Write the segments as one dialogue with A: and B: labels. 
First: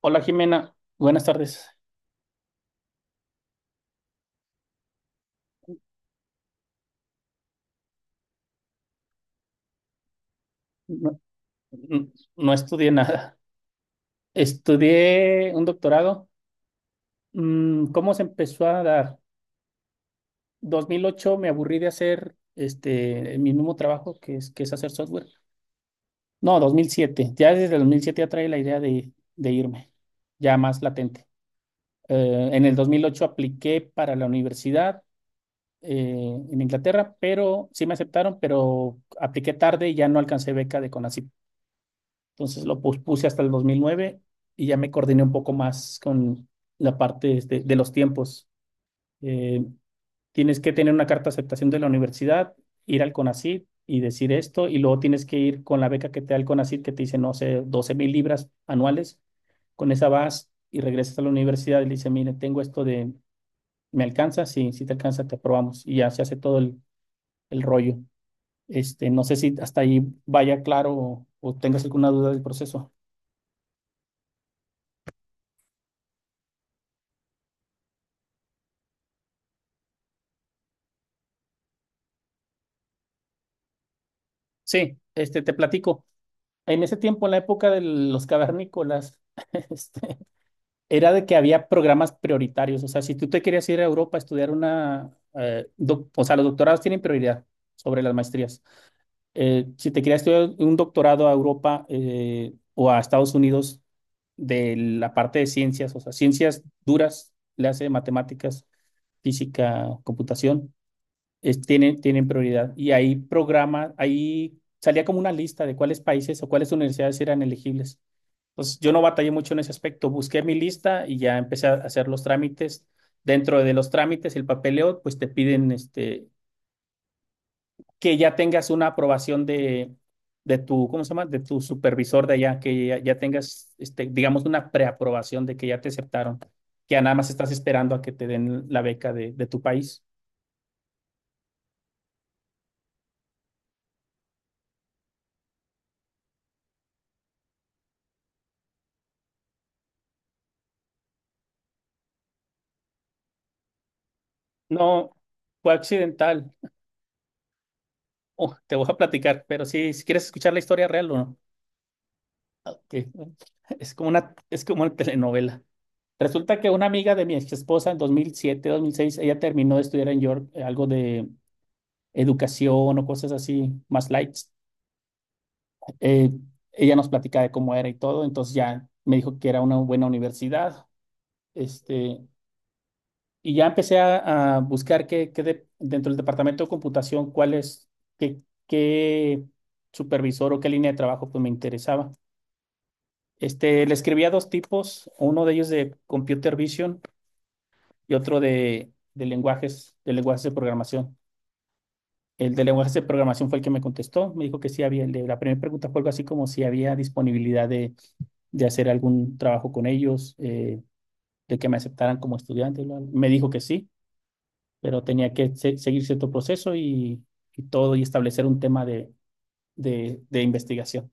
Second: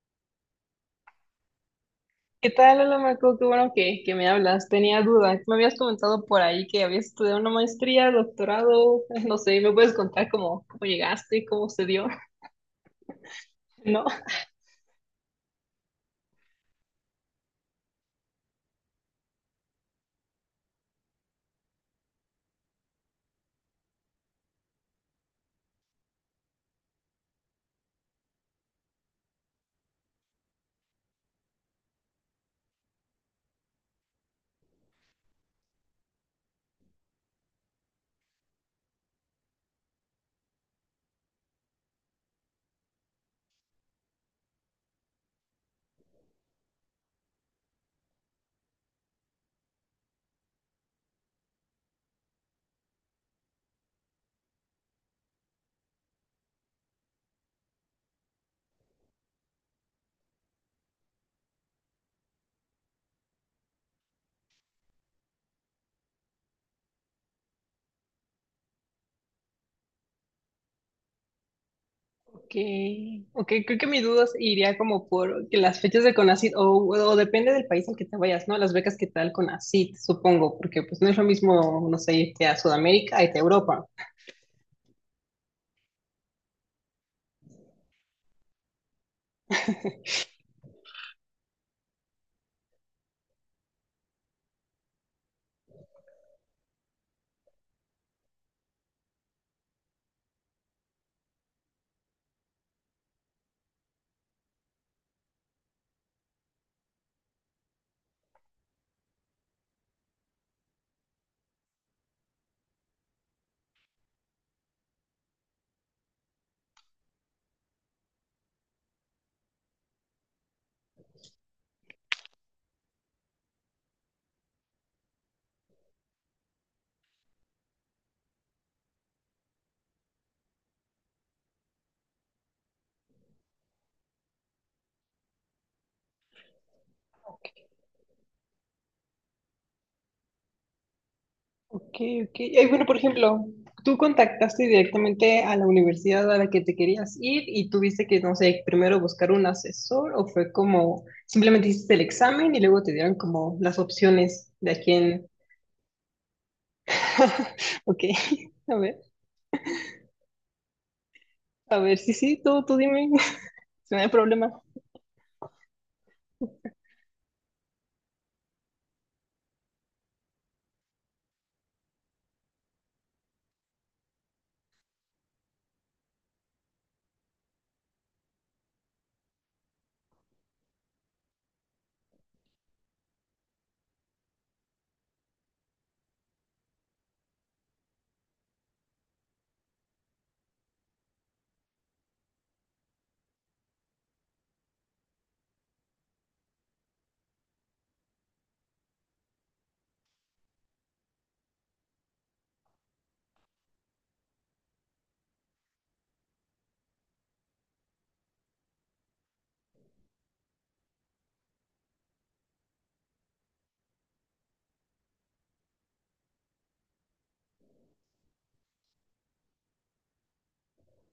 A: Hola Jimena, buenas tardes.
B: ¿Qué tal, hola Marco? Qué bueno que me hablas. Tenía dudas. Me habías comentado por ahí que habías estudiado una maestría, doctorado, no sé, ¿me puedes contar cómo
A: No,
B: llegaste, cómo se dio?
A: n- no estudié nada.
B: ¿No?
A: Estudié un doctorado. ¿Cómo se empezó a dar? 2008 me aburrí de hacer mi mismo trabajo, que es, hacer software. No, 2007. Ya desde el 2007 ya trae la idea de irme, ya más latente. En el 2008 apliqué para la universidad, en Inglaterra, pero sí me aceptaron, pero apliqué tarde y ya no alcancé beca de. Entonces lo puse hasta el 2009 y ya me coordiné un poco más con la parte los tiempos. Eh, Tienes que tener una carta de aceptación de la universidad, ir al CONACYT y decir esto, y luego tienes que ir con la beca que te da el CONACYT, que te dice, no sé, 12,000 libras anuales. Con esa vas y regresas a la universidad y le dice, mire, tengo esto de, ¿me alcanza? Sí, si te alcanza, te aprobamos. Y ya se hace todo el rollo. No sé si hasta ahí vaya claro o tengas alguna duda del
B: Ok,
A: proceso.
B: ok, creo que mi duda iría como por que las fechas de CONACYT, o depende del país al que te vayas, ¿no? Las becas que tal CONACYT, supongo, porque pues no es lo mismo, no sé, irte a Sudamérica, irte a Europa.
A: Sí, te platico. En ese tiempo, en la época de los cavernícolas, este, era de que había programas prioritarios. O sea, si tú te querías ir a Europa a estudiar una, o sea, los doctorados tienen prioridad sobre las maestrías. Si te querías estudiar un doctorado a Europa, o a Estados Unidos, de la parte de ciencias, o sea, ciencias duras, le hace matemáticas, física, computación, tienen prioridad. Y ahí salía como una lista de cuáles países o cuáles universidades eran elegibles. Entonces, yo no batallé mucho en ese aspecto. Busqué mi lista y ya empecé a hacer los trámites. Dentro de los trámites, el papeleo, pues te piden que ya tengas una aprobación de tu, ¿cómo se llama? De tu supervisor de allá, que ya tengas, digamos, una preaprobación de que ya te aceptaron, que ya nada más
B: Ok,
A: estás esperando a que te den la beca de tu país.
B: ok, ok. Ay, bueno, por ejemplo, tú contactaste directamente a la universidad a la que te querías ir y tuviste que, no sé, primero buscar un asesor o fue como simplemente hiciste el examen y luego te dieron como las opciones de a
A: No,
B: quién.
A: fue accidental.
B: Ok,
A: Oh,
B: a
A: te voy a
B: ver,
A: platicar, pero si quieres escuchar la historia real o no,
B: a ver, sí, sí, tú dime,
A: que es
B: si no
A: como
B: hay
A: una,
B: problema.
A: es como una telenovela. Resulta que una amiga de mi ex esposa en 2007, 2006, ella terminó de estudiar en York, algo de educación o cosas así más light. Eh, Ella nos platicaba de cómo era y todo, entonces ya me dijo que era una buena universidad. Este, y ya empecé a buscar dentro del departamento de computación, cuál es, qué, qué supervisor o qué línea de trabajo pues me interesaba. Le escribí a dos tipos, uno de ellos de computer vision y otro de lenguajes, de lenguajes de programación. El de lenguajes de programación fue el que me contestó, me dijo que sí había, el de la primera pregunta fue algo así como si había disponibilidad de hacer algún trabajo con ellos, de que me aceptaran como estudiante. Bla, bla. Me dijo que sí, pero tenía que seguir cierto proceso y todo y establecer un tema de investigación.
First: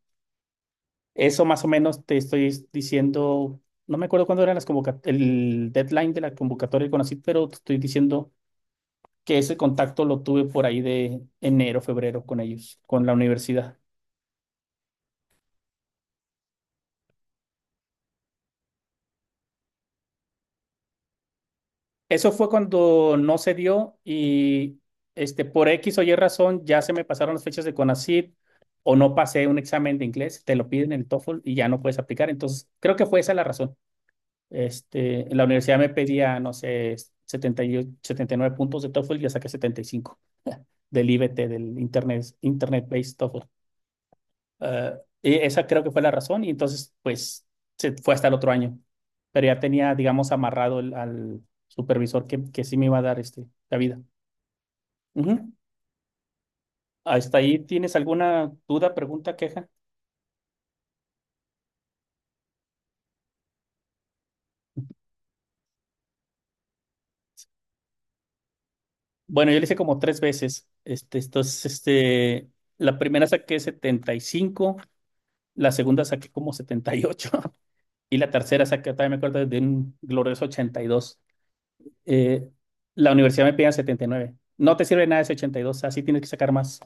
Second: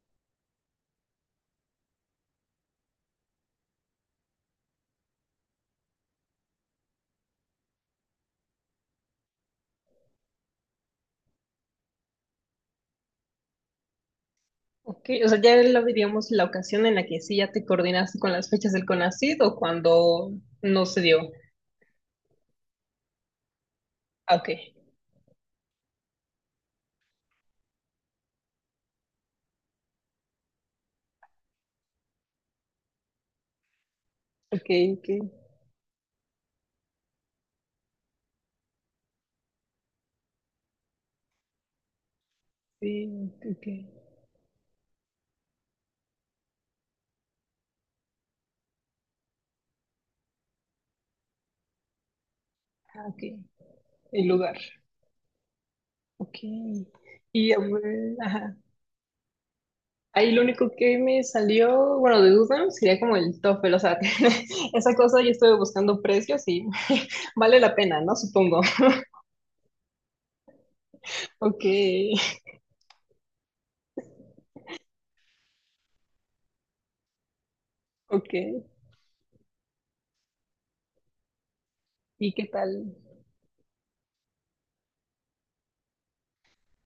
A: Eso más o menos te estoy diciendo, no me acuerdo cuándo era las el deadline de la convocatoria con ACID, pero te estoy diciendo que ese contacto lo tuve por ahí de enero, febrero con ellos, con la universidad.
B: Ok, o sea, ya lo diríamos la ocasión en la que sí ya te coordinaste con las fechas del CONACYT o cuando no se dio.
A: Eso fue cuando no se dio
B: Ah, ok,
A: y por X o Y razón ya se me pasaron las fechas de CONACYT o no pasé un examen de inglés, te lo piden en el TOEFL y ya no puedes aplicar. Entonces, creo que fue esa la razón.
B: ok, ok,
A: En la universidad me pedía, no sé, 78, 79 puntos de TOEFL y ya saqué 75 del IBT, del Internet
B: sí,
A: Based TOEFL.
B: ok,
A: Eh, y esa creo que fue la razón y entonces, pues, se fue hasta el otro año. Pero ya tenía, digamos, amarrado al supervisor que sí me iba a
B: ah,
A: dar,
B: ok,
A: la vida.
B: el lugar.
A: Ujú.
B: Ok.
A: ¿Hasta
B: Y
A: ahí
B: a
A: tienes
B: ver,
A: alguna
B: ajá.
A: duda, pregunta, queja?
B: Ahí lo único que me salió, bueno, de duda sería como el TOEFL, o sea, esa cosa yo estuve buscando precios y vale la pena, ¿no? Supongo.
A: Bueno, yo le hice como tres veces.
B: Ok,
A: Entonces, la primera saqué 75. La segunda saqué como 78, y la
B: ok.
A: tercera saqué, también me acuerdo, de un glorioso 82.
B: ¿Y qué
A: Eh,
B: tal?
A: la universidad me pedía 79. No te sirve nada ese 82, así tienes que sacar más.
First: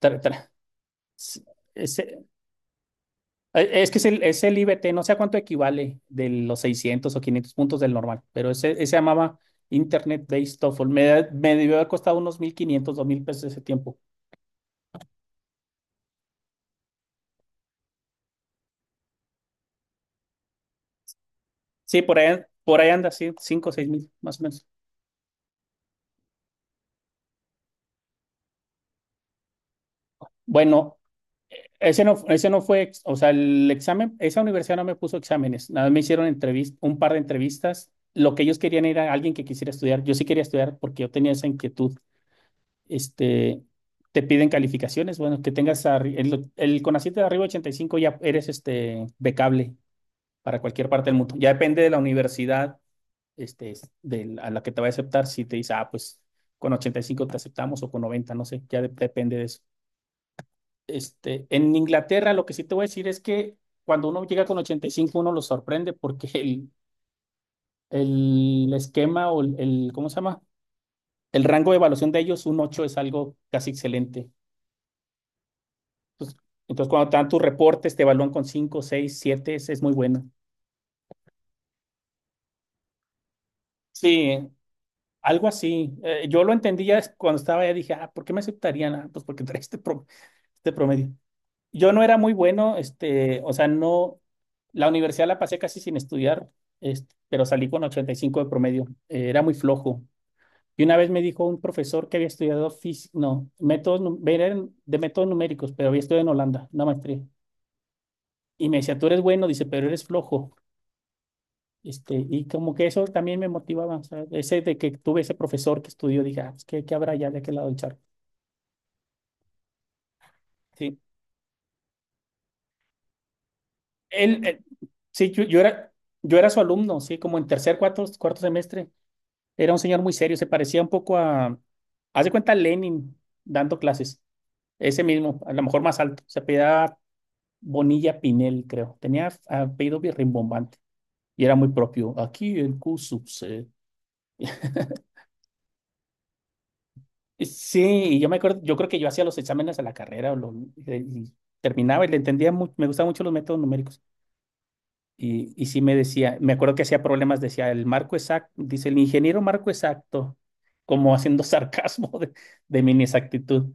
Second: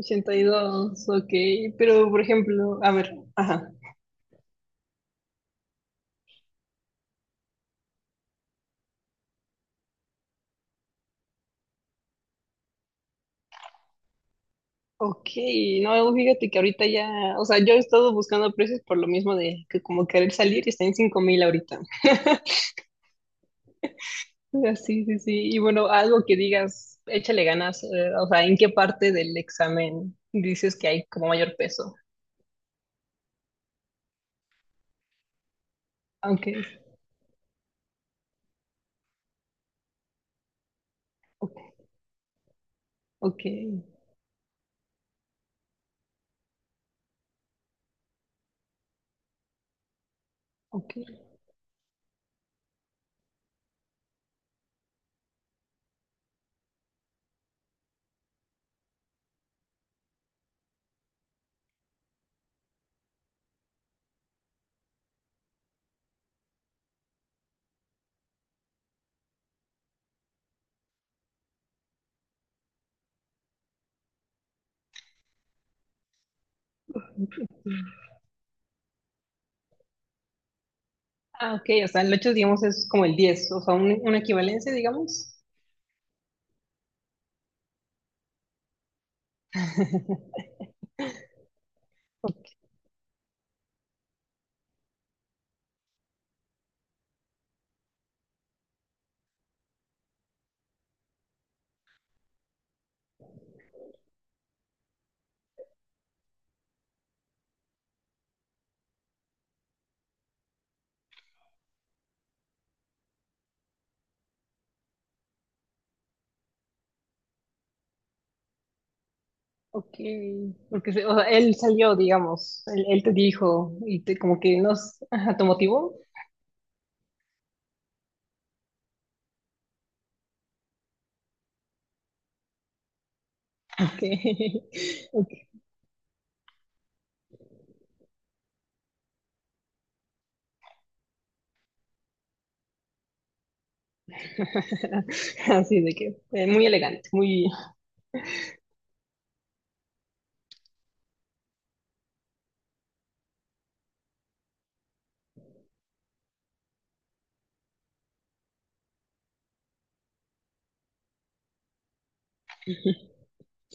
A: Tra-
B: y
A: tra-
B: dos, ok.
A: s-
B: Pero, por
A: ese-
B: ejemplo, a ver, ajá.
A: es que es el IBT, no sé a cuánto equivale de los 600 o 500 puntos del normal, pero ese se llamaba Internet Based TOEFL. Me debió haber costado unos 1,500 2,000 pesos ese tiempo.
B: Ok, no, fíjate que ahorita ya, o sea, yo he estado buscando precios por lo mismo de que como querer salir y está en 5 mil ahorita.
A: Sí, por ahí anda, sí, 5,000 o 6,000 más o menos.
B: Ah, sí, sí, sí. Y bueno, algo que digas, échale ganas, o sea, ¿en qué parte del examen dices que
A: Bueno,
B: hay como mayor peso?
A: Ese no fue, ex- o sea, el examen, esa universidad no me puso exámenes, nada más me hicieron
B: Aunque,
A: un par de entrevistas. Lo que ellos querían era alguien que quisiera estudiar. Yo sí quería estudiar porque yo tenía esa
B: ok,
A: inquietud.
B: ok,
A: Este, Te piden calificaciones, bueno, que tengas el CONACYT de arriba de 85, ya eres becable para cualquier parte del
B: ok.
A: mundo. Ya depende de la universidad, a la que te va a aceptar, si te dice, "Ah, pues con 85 te aceptamos o con 90, no sé", ya depende de eso. En Inglaterra, lo que sí te voy a decir es que cuando uno llega con 85, uno lo sorprende, porque el esquema o ¿cómo se llama? El rango de evaluación de ellos, un 8 es algo casi excelente. Entonces, cuando te dan tus reportes, te evalúan con 5, 6, 7, es muy bueno.
B: Ah, ok, o sea, el 8, digamos, es como el 10 o sea, una
A: Sí,
B: equivalencia, digamos.
A: algo así. Yo lo entendía cuando estaba allá, dije, ah, ¿por qué me aceptarían? Ah, pues porque trae, promedio. Yo no era muy bueno, o sea, no, la universidad la pasé casi sin estudiar, pero salí con 85 de promedio, era muy flojo. Y una vez me dijo un profesor que había estudiado no, métodos, eran de métodos numéricos, pero había estudiado en Holanda, una maestría. Y me decía, tú eres bueno, dice, pero eres flojo. Y como que eso también me motivaba, o sea, ese de que tuve ese profesor que estudió, dije, ah, pues, ¿qué habrá ya de aquel lado del charco.
B: Ok, porque
A: Sí,
B: o sea, él salió, digamos, él te dijo y te
A: él,
B: como que
A: él-
B: nos,
A: sí,
B: ajá,
A: yo,
B: te
A: yo era,
B: motivó.
A: yo era su alumno, sí, como en tercer, cuarto semestre. Era un señor muy serio, se parecía un poco a, haz de cuenta, Lenin dando
B: Ok,
A: clases. Ese
B: ok.
A: mismo, a lo mejor más alto. Se apellidaba Bonilla Pinel, creo. Tenía apellido bien rimbombante y era muy propio. Aquí el Q sub C.
B: Así de que, muy elegante, muy,
A: Sí, y yo me acuerdo, yo creo que yo hacía los exámenes a la carrera o y terminaba y le entendía mucho, me gustaban mucho los métodos numéricos. Y sí me decía, me acuerdo que hacía problemas, decía el marco exacto, dice el ingeniero marco exacto, como haciendo sarcasmo de mi inexactitud.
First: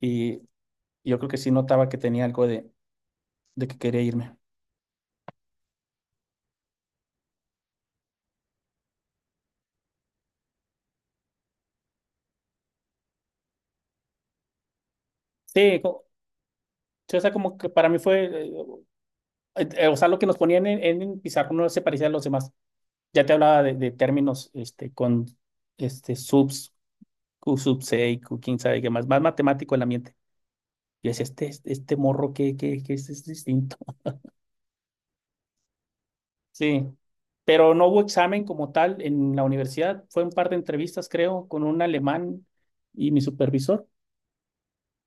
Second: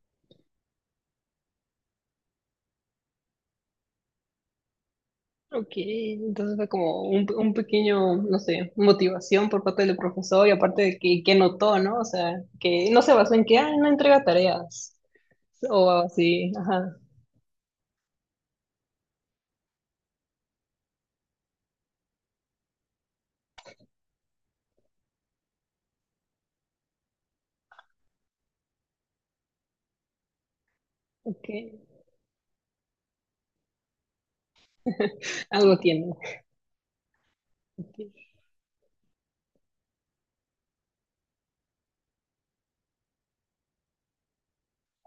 A: Y yo creo que sí notaba que tenía algo de que quería irme.
B: ok, entonces fue como un pequeño, no sé, motivación por parte del profesor y aparte de que notó, ¿no? O sea, que no se basó en que, ah, no entrega tareas
A: Sí,
B: o así, ajá,
A: sí, o sea, como que para mí fue, o sea, lo que nos ponían en el no se parecía a los demás. Ya te hablaba de términos, este, subs, Q sub C, Q quién sabe qué más matemático el ambiente. Y decía, este,
B: ok,
A: este este morro que es distinto.
B: algo tiene.
A: Sí, pero no hubo
B: Ok.
A: examen como tal en la universidad. Fue un par de entrevistas, creo, con un alemán y mi supervisor.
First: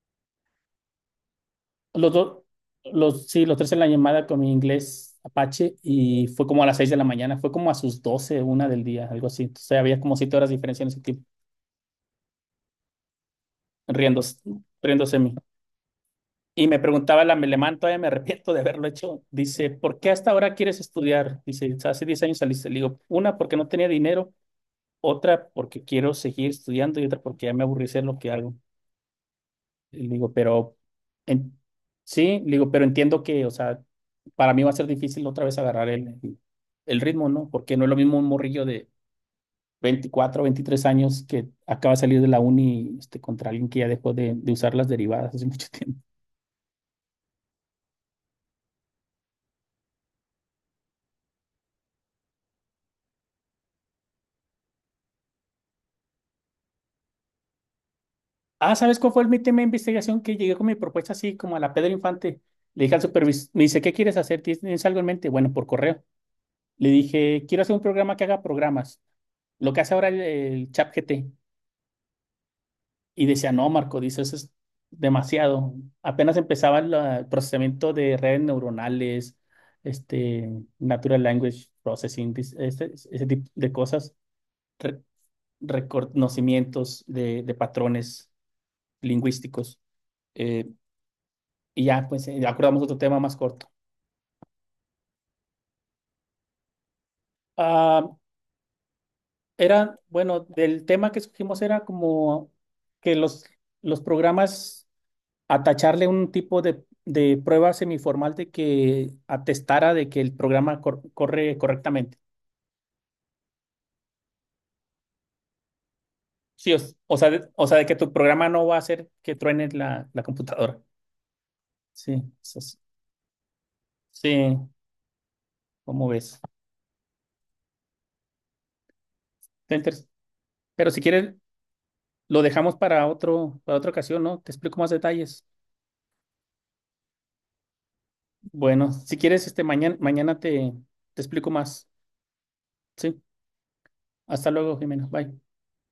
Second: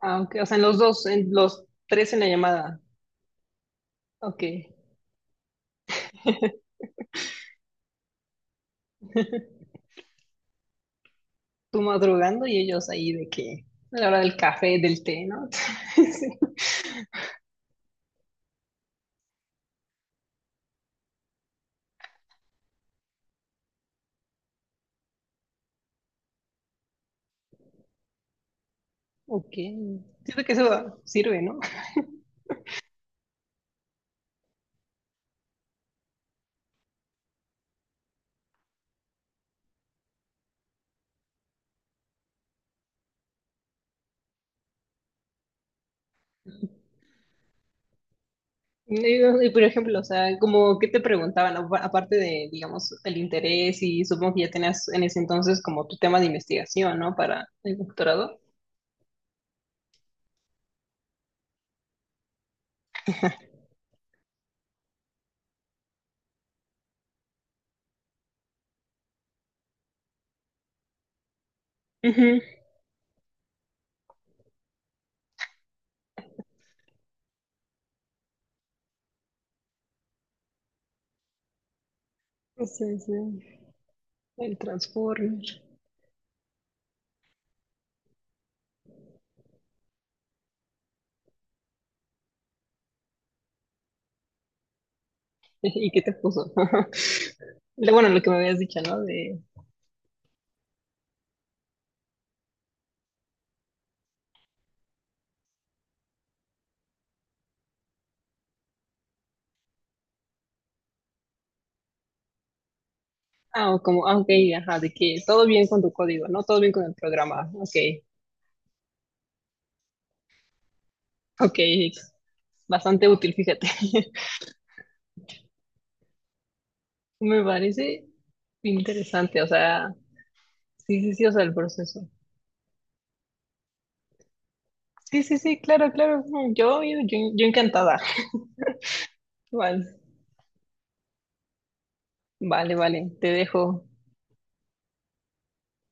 B: Ah, ok, o sea, en los dos, en los tres
A: Los
B: en la
A: dos,
B: llamada,
A: los, sí, los tres en la llamada con
B: ok,
A: mi inglés Apache, y fue como a las 6 de la mañana, fue como a sus 12 una del día, algo así. Entonces había como 7 horas de diferencia en ese tiempo,
B: tú madrugando y ellos ahí de que, a la hora del
A: riéndose,
B: café, del
A: riéndose de
B: té,
A: mí.
B: ¿no? Sí.
A: Y me preguntaba el alemán, todavía me arrepiento de haberlo hecho. Dice, ¿por qué hasta ahora quieres estudiar? Dice, hace 10 años saliste. Le digo, una porque no tenía dinero, otra porque quiero seguir estudiando y otra porque ya me aburrí de hacer lo que hago.
B: Ok,
A: Y le digo,
B: siento que eso sirve,
A: en,
B: ¿no?
A: sí, le digo, pero entiendo que, o sea, para mí va a ser difícil otra vez agarrar el ritmo, ¿no? Porque no es lo mismo un morrillo de 24, 23 años que acaba de salir de la uni, contra alguien que ya dejó de usar las derivadas hace mucho tiempo.
B: Y, por ejemplo, o sea, como qué te preguntaban, aparte de, digamos, el interés y supongo que ya tenías en ese entonces como tu tema de investigación, ¿no? Para el doctorado.
A: Ah, ¿sabes cuál fue el mi tema de investigación? Que llegué con mi propuesta así, como a la Pedro Infante. Le dije al supervisor, me dice, ¿qué quieres hacer? ¿Tienes algo en mente? Bueno, por correo. Le dije, quiero hacer un programa que haga programas. Lo que hace ahora el ChatGPT.
B: Ujú.
A: Y decía, no, Marco, dice, eso es demasiado. Apenas empezaba el procesamiento de redes neuronales, este, natural language processing,
B: Sí, sí,
A: ese tipo de cosas,
B: el
A: re-
B: Transformer.
A: reconocimientos de patrones lingüísticos. Eh, y ya, pues, acordamos otro tema más corto.
B: ¿Y qué te puso?
A: Ah,
B: Bueno, lo que me habías dicho, ¿no? De,
A: era, bueno, del tema que escogimos era como que los programas atacharle un tipo de prueba semiformal de que atestara de que el programa corre correctamente.
B: ah, o como, ah, ok, ajá, de que todo bien con tu código, ¿no? Todo bien
A: Sí, o,
B: con el
A: o sea, de,
B: programa,
A: o
B: ok,
A: sea, de que tu programa no va a hacer que truene la computadora.
B: ok,
A: Sí, eso es-
B: bastante útil, fíjate.
A: sí, ¿cómo ves?
B: Me parece interesante, o
A: Está
B: sea,
A: interes- Pero
B: sí,
A: si
B: sí, sí, o
A: quieres,
B: sea, el proceso.
A: lo dejamos para otra ocasión, ¿no? Te explico más
B: Sí, sí,
A: detalles.
B: sí, claro, claro. Yo, yo, yo encantada.
A: Bueno, si quieres, mañana,
B: Vale,
A: mañana te explico más.
B: vale, vale.
A: Sí,
B: Te dejo.
A: hasta luego, Jimena. Bye.